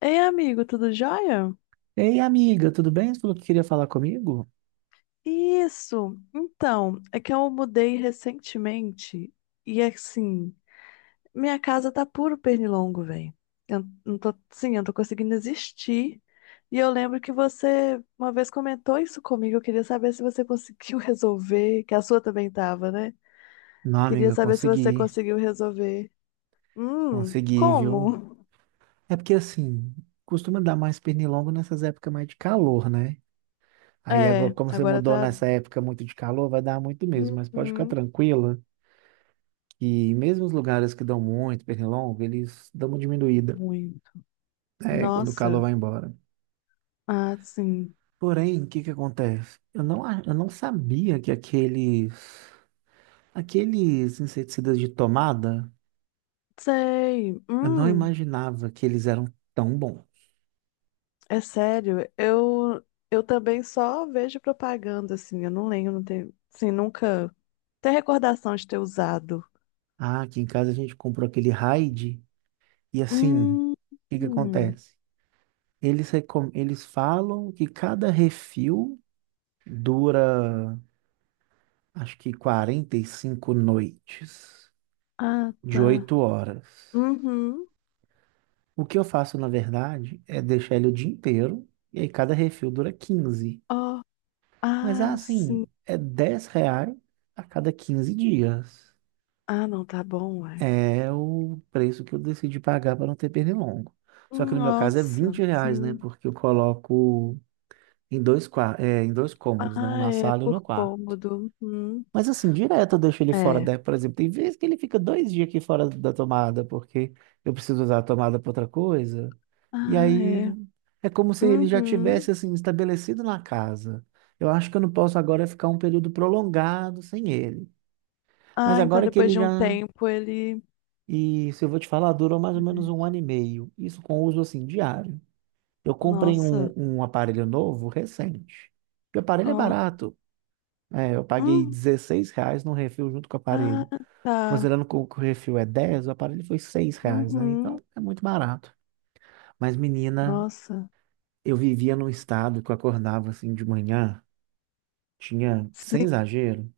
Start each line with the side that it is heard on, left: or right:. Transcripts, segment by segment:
left: Ei, amigo, tudo jóia?
right: Ei, amiga, tudo bem? Você falou que queria falar comigo?
left: Isso. Então, é que eu mudei recentemente e assim, minha casa tá puro pernilongo, velho. Eu não tô, sim, eu não tô conseguindo existir. E eu lembro que você uma vez comentou isso comigo. Eu queria saber se você conseguiu resolver, que a sua também tava, né?
right: Não,
left: Queria
right: amiga,
left: saber se você
right: consegui.
left: conseguiu resolver.
right: Consegui, viu?
left: Como?
right: É porque assim, costuma dar mais pernilongo nessas épocas mais de calor, né? Aí agora,
left: É,
right: como você
left: agora
right: mudou
left: tá.
right: nessa época muito de calor, vai dar muito mesmo, mas pode ficar
left: Uhum.
right: tranquila que mesmo os lugares que dão muito pernilongo, eles dão uma diminuída,
left: Muito.
right: né, quando o calor
left: Nossa.
right: vai embora.
left: Ah, sim.
right: Porém, o que que acontece? Eu não sabia que aqueles inseticidas de tomada,
left: Sei.
right: eu não imaginava que eles eram tão bons.
left: É sério. Eu também só vejo propaganda assim, eu não lembro, não tenho, assim, nunca tenho recordação de ter usado.
right: Ah, aqui em casa a gente comprou aquele Raid e assim, o
left: Hum.
right: que que
left: Hum.
right: acontece? Eles falam que cada refil dura, acho que 45 noites,
left: Ah,
right: de
left: tá.
right: 8 horas.
left: Uhum.
right: O que eu faço, na verdade, é deixar ele o dia inteiro, e aí cada refil dura 15.
left: Ó.
right: Mas é
left: Ah, sim.
right: assim, é R$ 10 a cada 15 dias.
left: Ah, não, tá bom, ué.
right: É o preço que eu decidi pagar para não ter pernilongo. Só que no meu caso é
left: Nossa,
right: R$ 20, né?
left: sim.
right: Porque eu coloco em dois cômodos, né? Um
left: Ah,
right: na
left: é
right: sala e um no
left: por
right: quarto.
left: cômodo. Uhum.
right: Mas assim, direto eu deixo ele fora
left: É.
right: da, por exemplo, tem vezes que ele fica 2 dias aqui fora da tomada, porque eu preciso usar a tomada para outra coisa. E
left: Ah,
right: aí
left: é.
right: é como se ele já
left: Uhum.
right: tivesse assim estabelecido na casa. Eu acho que eu não posso agora ficar um período prolongado sem ele. Mas
left: Ah, então
right: agora que
left: depois
right: ele
left: de um
right: já.
left: tempo ele.
right: E se eu vou te falar, durou mais ou menos um ano e meio. Isso com uso assim diário. Eu comprei
left: Nossa,
right: um aparelho novo recente. E o aparelho é
left: ó.
right: barato. É, eu paguei
left: Uhum.
right: R$ 16 no refil junto com o
left: Ah,
right: aparelho.
left: tá.
right: Considerando que o refil é 10, o aparelho foi R$ 6, né? Então
left: Uhum.
right: é muito barato. Mas, menina,
left: Nossa.
right: eu vivia num estado que eu acordava assim de manhã, tinha, sem
left: Sim.
right: exagero,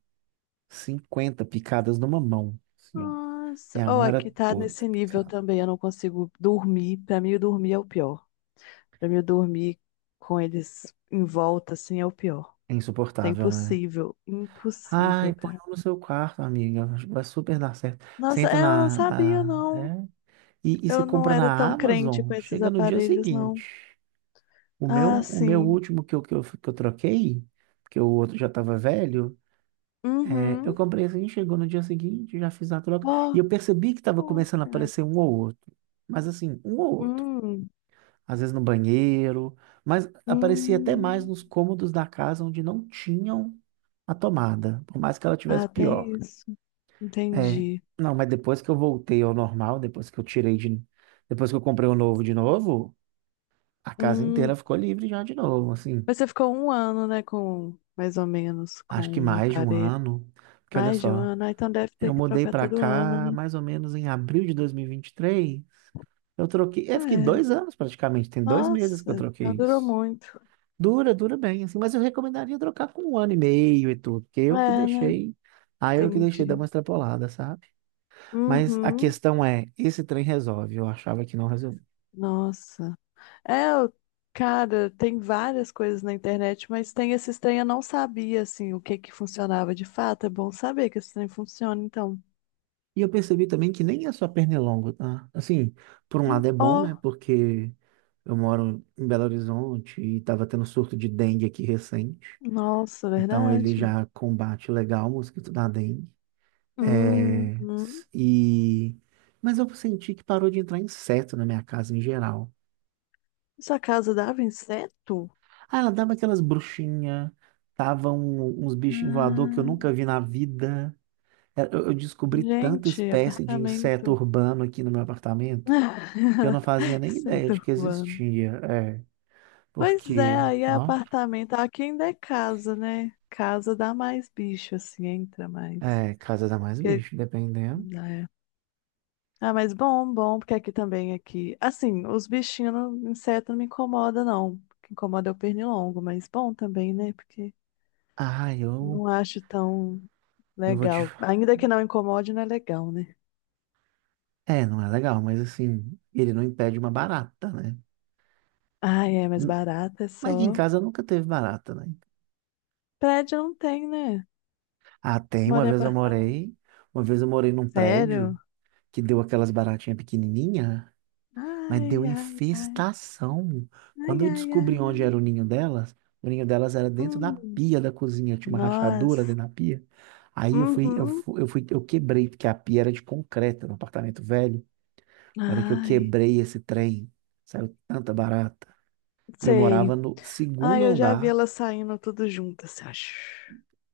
right: 50 picadas numa mão. Assim, ó.
left: Nossa.
right: Minha
left: Oh,
right: mão era
left: aqui tá
right: toda
left: nesse nível
right: picada.
left: também. Eu não consigo dormir. Pra mim, dormir é o pior. Pra mim, dormir com eles em volta, assim, é o pior.
right: É
left: Tá
right: insuportável, né?
left: impossível.
right: Ai,
left: Impossível,
right: põe
left: cara.
right: um no seu quarto, amiga. Acho que vai super dar certo.
left: Nossa,
right: Senta
left: é, eu não
right: na,
left: sabia,
right: na-
left: não.
right: é. E você
left: Eu não
right: compra
left: era
right: na
left: tão crente com
right: Amazon,
left: esses
right: chega no dia
left: aparelhos, não.
right: seguinte. O meu,
left: Ah,
right: o meu
left: sim.
right: último que eu troquei, porque o outro já estava velho, é, eu
left: Uhum.
right: comprei assim, chegou no dia seguinte, já fiz a troca.
left: Ó.
right: E eu percebi que estava
left: Oh,
right: começando a
left: cara.
right: aparecer um ou outro. Mas assim, um ou outro.
left: Hum.
right: Às vezes no banheiro, mas aparecia até mais
left: Hum.
right: nos cômodos da casa onde não tinham a tomada, por mais que ela tivesse
left: Ah,
right: pior.
left: tem isso.
right: É,
left: Entendi.
right: não, mas depois que eu voltei ao normal, depois que eu comprei o novo de novo, a casa inteira
left: Hum,
right: ficou livre já de novo, assim.
left: Mas você ficou um ano, né, com, mais ou menos, com
right: Acho que
left: um
right: mais de um
left: aparelho.
right: ano, porque olha
left: Mais de um
right: só,
left: ano, ah, então deve
right: eu
left: ter que
right: mudei
left: trocar
right: pra
left: todo ano,
right: cá
left: né?
right: mais ou menos em abril de dois mil e vinte e três. Eu troquei, eu fiquei
left: É,
right: 2 anos praticamente, tem 2 meses que eu
left: nossa, não
right: troquei
left: durou
right: isso.
left: muito.
right: Dura, dura bem, assim, mas eu recomendaria trocar com um ano e meio e tudo, porque eu que
left: É, né?
right: deixei, aí eu que deixei dar uma
left: Entendi.
right: extrapolada, sabe? Mas a
left: Uhum,
right: questão é, esse trem resolve, eu achava que não.
left: nossa. É, cara, tem várias coisas na internet, mas tem esses trem, eu não sabia, assim, o que que funcionava de fato. É bom saber que esse trem funciona, então.
right: E eu percebi também que nem é só pernilongo, tá? Assim, por um lado é bom, né?
left: Ó,
right: Porque eu moro em Belo Horizonte e tava tendo surto de dengue aqui recente.
left: nossa,
right: Então ele
left: verdade.
right: já combate legal o mosquito da dengue. É.
left: Uhum.
right: Mas eu senti que parou de entrar inseto na minha casa em geral.
left: Sua casa dava inseto?
right: Ah, ela dava aquelas bruxinhas, tava uns bichinhos voador que eu
left: Ah.
right: nunca vi na vida. É, Eu descobri tanta
left: Gente,
right: espécie de inseto
left: apartamento.
right: urbano aqui no meu apartamento. Que eu não fazia nem ideia
left: Centro
right: de que
left: urbano.
right: existia. É,
left: Pois é,
right: porque,
left: aí é
right: não,
left: apartamento. Aqui ainda é casa, né? Casa dá mais bicho, assim, entra mais.
right: é, casa dá mais
left: Porque-
right: bicho, dependendo.
left: É. Ah, mas bom, bom, porque aqui também, aqui. Assim, os bichinhos, inseto não me incomoda, não. O que incomoda é o pernilongo, mas bom também, né? Porque
right: Ah, eu,
left: não acho tão
right: eu vou te.
left: legal. Ainda que não incomode, não é legal, né?
right: É, não é legal, mas assim, ele não impede uma barata, né?
left: Ah, é, mas
right: N-
left: barata é
right: Mas aqui em
left: só.
right: casa nunca teve barata, né?
left: Prédio não tem, né?
right: Ah,
left: Você
right: tem, uma
left: mora em
right: vez eu
left: apartamento.
right: morei, uma vez eu morei num prédio
left: Sério?
right: que deu aquelas baratinhas pequenininhas. Mas deu
left: Ai, ai, ai.
right: infestação.
left: Ai,
right: Quando eu
left: ai,
right: descobri
left: ai,
right: onde
left: ai.
right: era o ninho delas era dentro da
left: Hum,
right: pia da cozinha, tinha uma
left: nossa.
right: rachadura dentro da pia. Aí eu fui, eu
left: Uhum.
right: fui, eu fui, eu quebrei, porque a pia era de concreto, no apartamento velho. A hora que eu
left: Ai,
right: quebrei esse trem, saiu tanta barata. E eu
left: sei.
right: morava no segundo
left: Ai, eu já vi
right: andar.
left: elas saindo tudo juntas, assim, acho.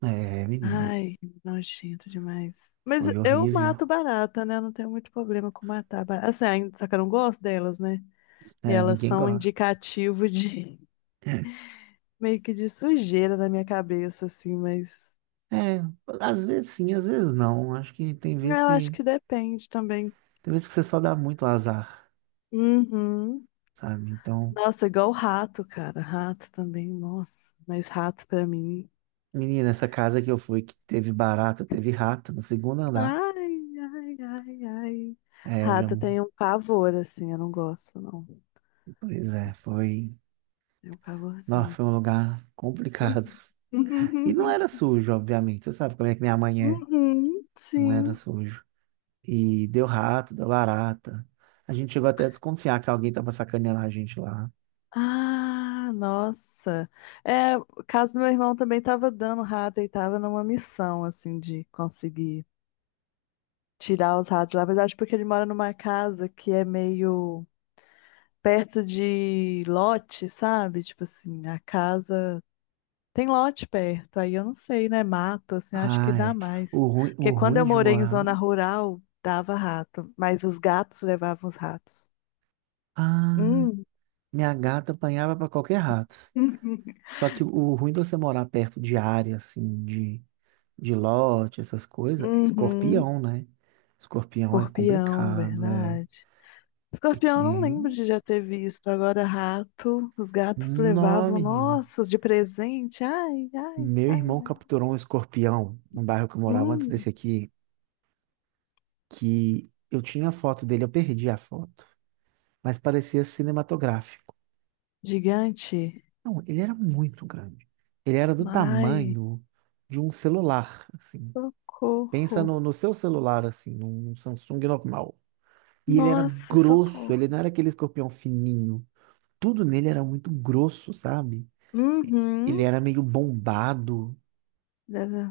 right: É, menina,
left: Ai, nojento demais. Mas
right: foi
left: eu
right: horrível.
left: mato barata, né? Eu não tenho muito problema com matar barata. Assim, ai, só que eu não gosto delas, né? E
right: É,
left: elas
right: ninguém
left: são um
right: gosta.
left: indicativo de meio que de sujeira na minha cabeça, assim, mas
right: É, às vezes sim, às vezes não. Acho que tem vezes
left: eu acho
right: que
left: que depende também.
right: tem vezes que você só dá muito azar,
left: Uhum.
right: sabe? Então,
left: Nossa, igual rato, cara. Rato também, nossa. Mas rato pra mim.
right: menina, essa casa que eu fui, que teve barata, teve rato no segundo andar.
left: Ai, ai, ai, ai.
right: É, eu já.
left: Rato tem um pavor, assim, eu não gosto, não.
right: Pois é, foi.
left: Tem um
right: Nossa,
left: pavorzinho.
right: foi um lugar complicado. E não era sujo, obviamente. Você sabe como é que minha mãe é.
left: Uhum,
right: Não era
left: sim.
right: sujo. E deu rato, deu barata. A gente chegou até a desconfiar que alguém tava sacaneando a gente lá.
left: Ah, nossa. É, o caso do meu irmão também tava dando rato e tava numa missão, assim, de conseguir tirar os ratos lá. Mas acho porque ele mora numa casa que é meio perto de lote, sabe? Tipo assim, a casa tem lote perto, aí eu não sei, né? Mato, assim, acho que
right: Ah,
left: dá
right: é.
left: mais. Porque
right: O
left: quando
right: ruim
left: eu
right: de
left: morei em
right: morar.
left: zona rural, dava rato, mas os gatos levavam os ratos.
right: Ah,
left: Hum,
right: minha gata apanhava pra qualquer rato. Só que o ruim de você morar perto de área, assim, de lote, essas coisas, é
left: uhum.
right: escorpião, né? Escorpião é
left: Escorpião,
right: complicado, é.
left: verdade. Escorpião,
right: Aqui,
left: eu não lembro de já ter visto. Agora, rato, os gatos
right: não,
left: levavam,
right: menina.
left: nossa, de presente. Ai, ai,
right: Meu
left: ai,
right: irmão
left: ai.
right: capturou um escorpião no bairro que eu morava antes desse
left: Hum,
right: aqui, que eu tinha a foto dele, eu perdi a foto, mas parecia cinematográfico.
left: gigante.
right: Não, ele era muito grande. Ele era do
left: Ai.
right: tamanho de um celular, assim.
left: Socorro.
right: Pensa no seu celular, assim, num Samsung normal. E ele era
left: Nossa,
right: grosso,
left: socorro.
right: ele não era aquele escorpião fininho. Tudo nele era muito grosso, sabe? Ele
left: Uhum.
right: era meio bombado.
left: Deve...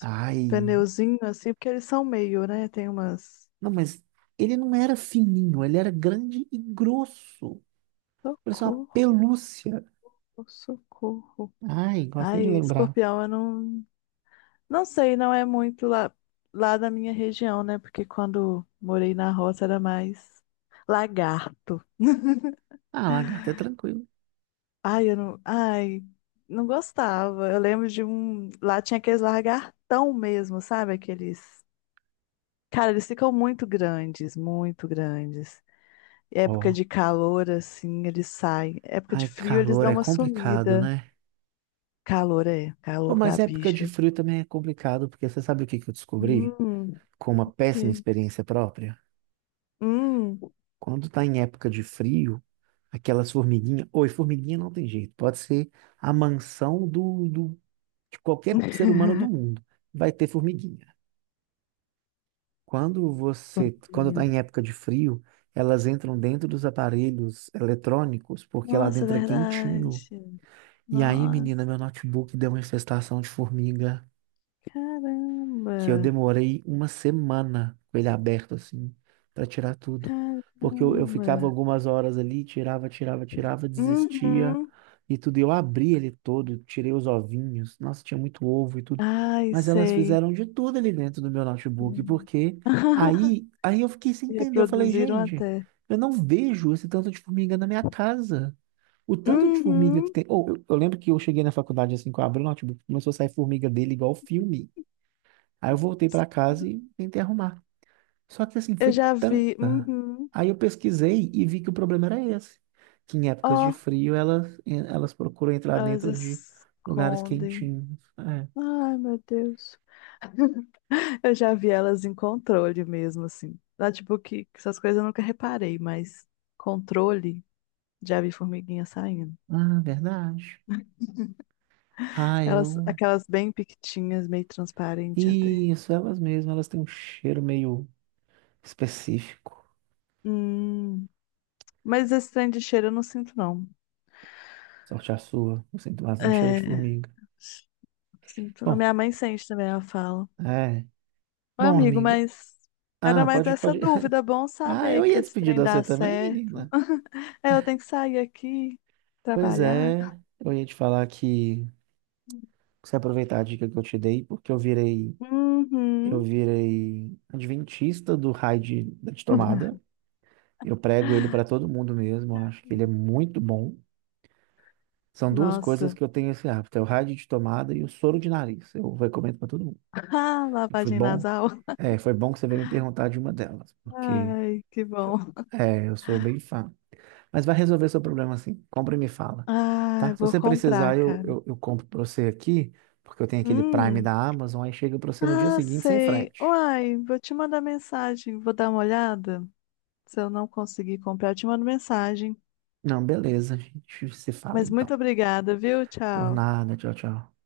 right: Ai,
left: Pneuzinho assim, porque eles são meio, né? Tem umas.
right: não, mas ele não era fininho, ele era grande e grosso. Parecia uma
left: Socorro,
right: pelúcia.
left: socorro.
right: Ai, gosto nem de
left: Ai,
right: lembrar.
left: escorpião, eu não. Não sei, não é muito lá da minha região, né? Porque quando morei na roça era mais lagarto.
right: Ah, lagarta, é tranquilo.
left: Ai, eu não. Ai, não gostava. Eu lembro de um. Lá tinha aqueles lagartão mesmo, sabe? Aqueles. Cara, eles ficam muito grandes, muito grandes. Época
right: Ó,
left: de calor, assim, eles saem. Época de
right: ai,
left: frio, eles
right: calor
left: dão
right: é
left: uma
right: complicado,
left: sumida.
right: né?
left: Calor é,
right: Ô,
left: calor pra
right: mas época de
left: bicho.
right: frio também é complicado, porque você sabe o que que eu descobri?
left: Hum,
right: Com uma
left: ok.
right: péssima experiência própria?
left: Hum.
right: Quando tá em época de frio, aquelas formiguinhas. Oi, formiguinha não tem jeito. Pode ser a mansão do, do de qualquer ser humano do mundo, vai ter formiguinha. Quando você, quando está
left: Fofinho.
right: em época de frio, elas, entram dentro dos aparelhos eletrônicos, porque lá
left: Nossa,
right: dentro é
left: verdade.
right: quentinho. E aí, menina,
left: Nossa,
right: meu notebook deu uma infestação de formiga.
left: caramba,
right: Que eu demorei uma semana com ele aberto, assim, para tirar tudo. Porque eu ficava
left: caramba.
right: algumas horas ali, tirava, tirava, tirava, desistia
left: Uhum.
right: e tudo. E eu abri ele todo, tirei os ovinhos. Nossa, tinha muito ovo e tudo.
left: Ai,
right: Mas elas
left: sei.
right: fizeram de tudo ali dentro do meu notebook,
left: Sim.
right: porque aí eu fiquei sem entender. Eu falei,
left: Reproduziram
right: gente,
left: até.
right: eu não vejo esse tanto de formiga na minha casa. O tanto de formiga que
left: Uhum.
right: tem. Ou eu lembro que eu cheguei na faculdade assim, que eu abri o notebook, começou a sair formiga dele igual filme. Aí eu voltei para casa e tentei arrumar. Só que assim,
left: Eu
right: foi
left: já vi.
right: tanta.
left: Uhum.
right: Aí eu pesquisei e vi que o problema era esse. Que em épocas de
left: Ó,
right: frio elas procuram entrar
left: elas
right: dentro de lugares
left: escondem.
right: quentinhos. É.
left: Ai, meu Deus. Eu já vi elas em controle mesmo, assim. Lá, tipo, que essas coisas eu nunca reparei, mas controle, já vi formiguinha saindo.
right: Ah, verdade. Ah,
left: Elas,
right: eu.
left: aquelas bem piquitinhas, meio transparente até.
right: Isso, elas mesmas, elas têm um cheiro meio específico.
left: Hum, mas esse trem de cheiro eu não sinto, não.
right: Sorte a sua, eu sinto bastante cheiro de
left: É,
right: formiga.
left: sinto, não.
right: Bom,
left: Minha mãe sente também, ela fala.
right: é.
left: Ô,
right: Bom,
left: amigo,
right: amiga.
left: mas era
right: Ah,
left: mais
right: pode,
left: essa
right: pode.
left: dúvida. Bom
right: Ah,
left: saber
right: eu
left: que
right: ia
left: esse
right: despedir
left: trem
right: de você
left: dá
right: também,
left: certo.
right: menina.
left: É, eu tenho que sair aqui,
right: Pois
left: trabalhar.
right: é, eu ia te falar que você aproveitar a dica que eu te dei, porque eu virei, eu
left: Uhum.
right: virei adventista do raio de, da de tomada. Eu prego ele para todo mundo mesmo, eu acho que ele é muito bom. São duas
left: Nossa.
right: coisas que eu tenho esse hábito, é o raio de tomada e o soro de nariz. Eu recomendo para todo mundo.
left: Ah,
right: Foi
left: lavagem
right: bom,
left: nasal.
right: é, foi bom que você veio me perguntar de uma delas, porque
left: Ai, que bom.
right: é, eu sou bem fã. Mas vai resolver seu problema assim, compra e me fala, tá?
left: Ai,
right: Se
left: vou
right: você
left: comprar,
right: precisar, eu,
left: cara.
right: eu, eu compro para você aqui, porque eu tenho aquele Prime
left: Hum.
right: da Amazon, aí chega para você no dia
left: Ah,
right: seguinte sem
left: sei.
right: frete.
left: Uai, vou te mandar mensagem. Vou dar uma olhada. Se eu não conseguir comprar, eu te mando mensagem.
right: Não, beleza. A gente se fala
left: Mas
right: então.
left: muito obrigada, viu?
right: Por
left: Tchau.
right: nada. Tchau, tchau.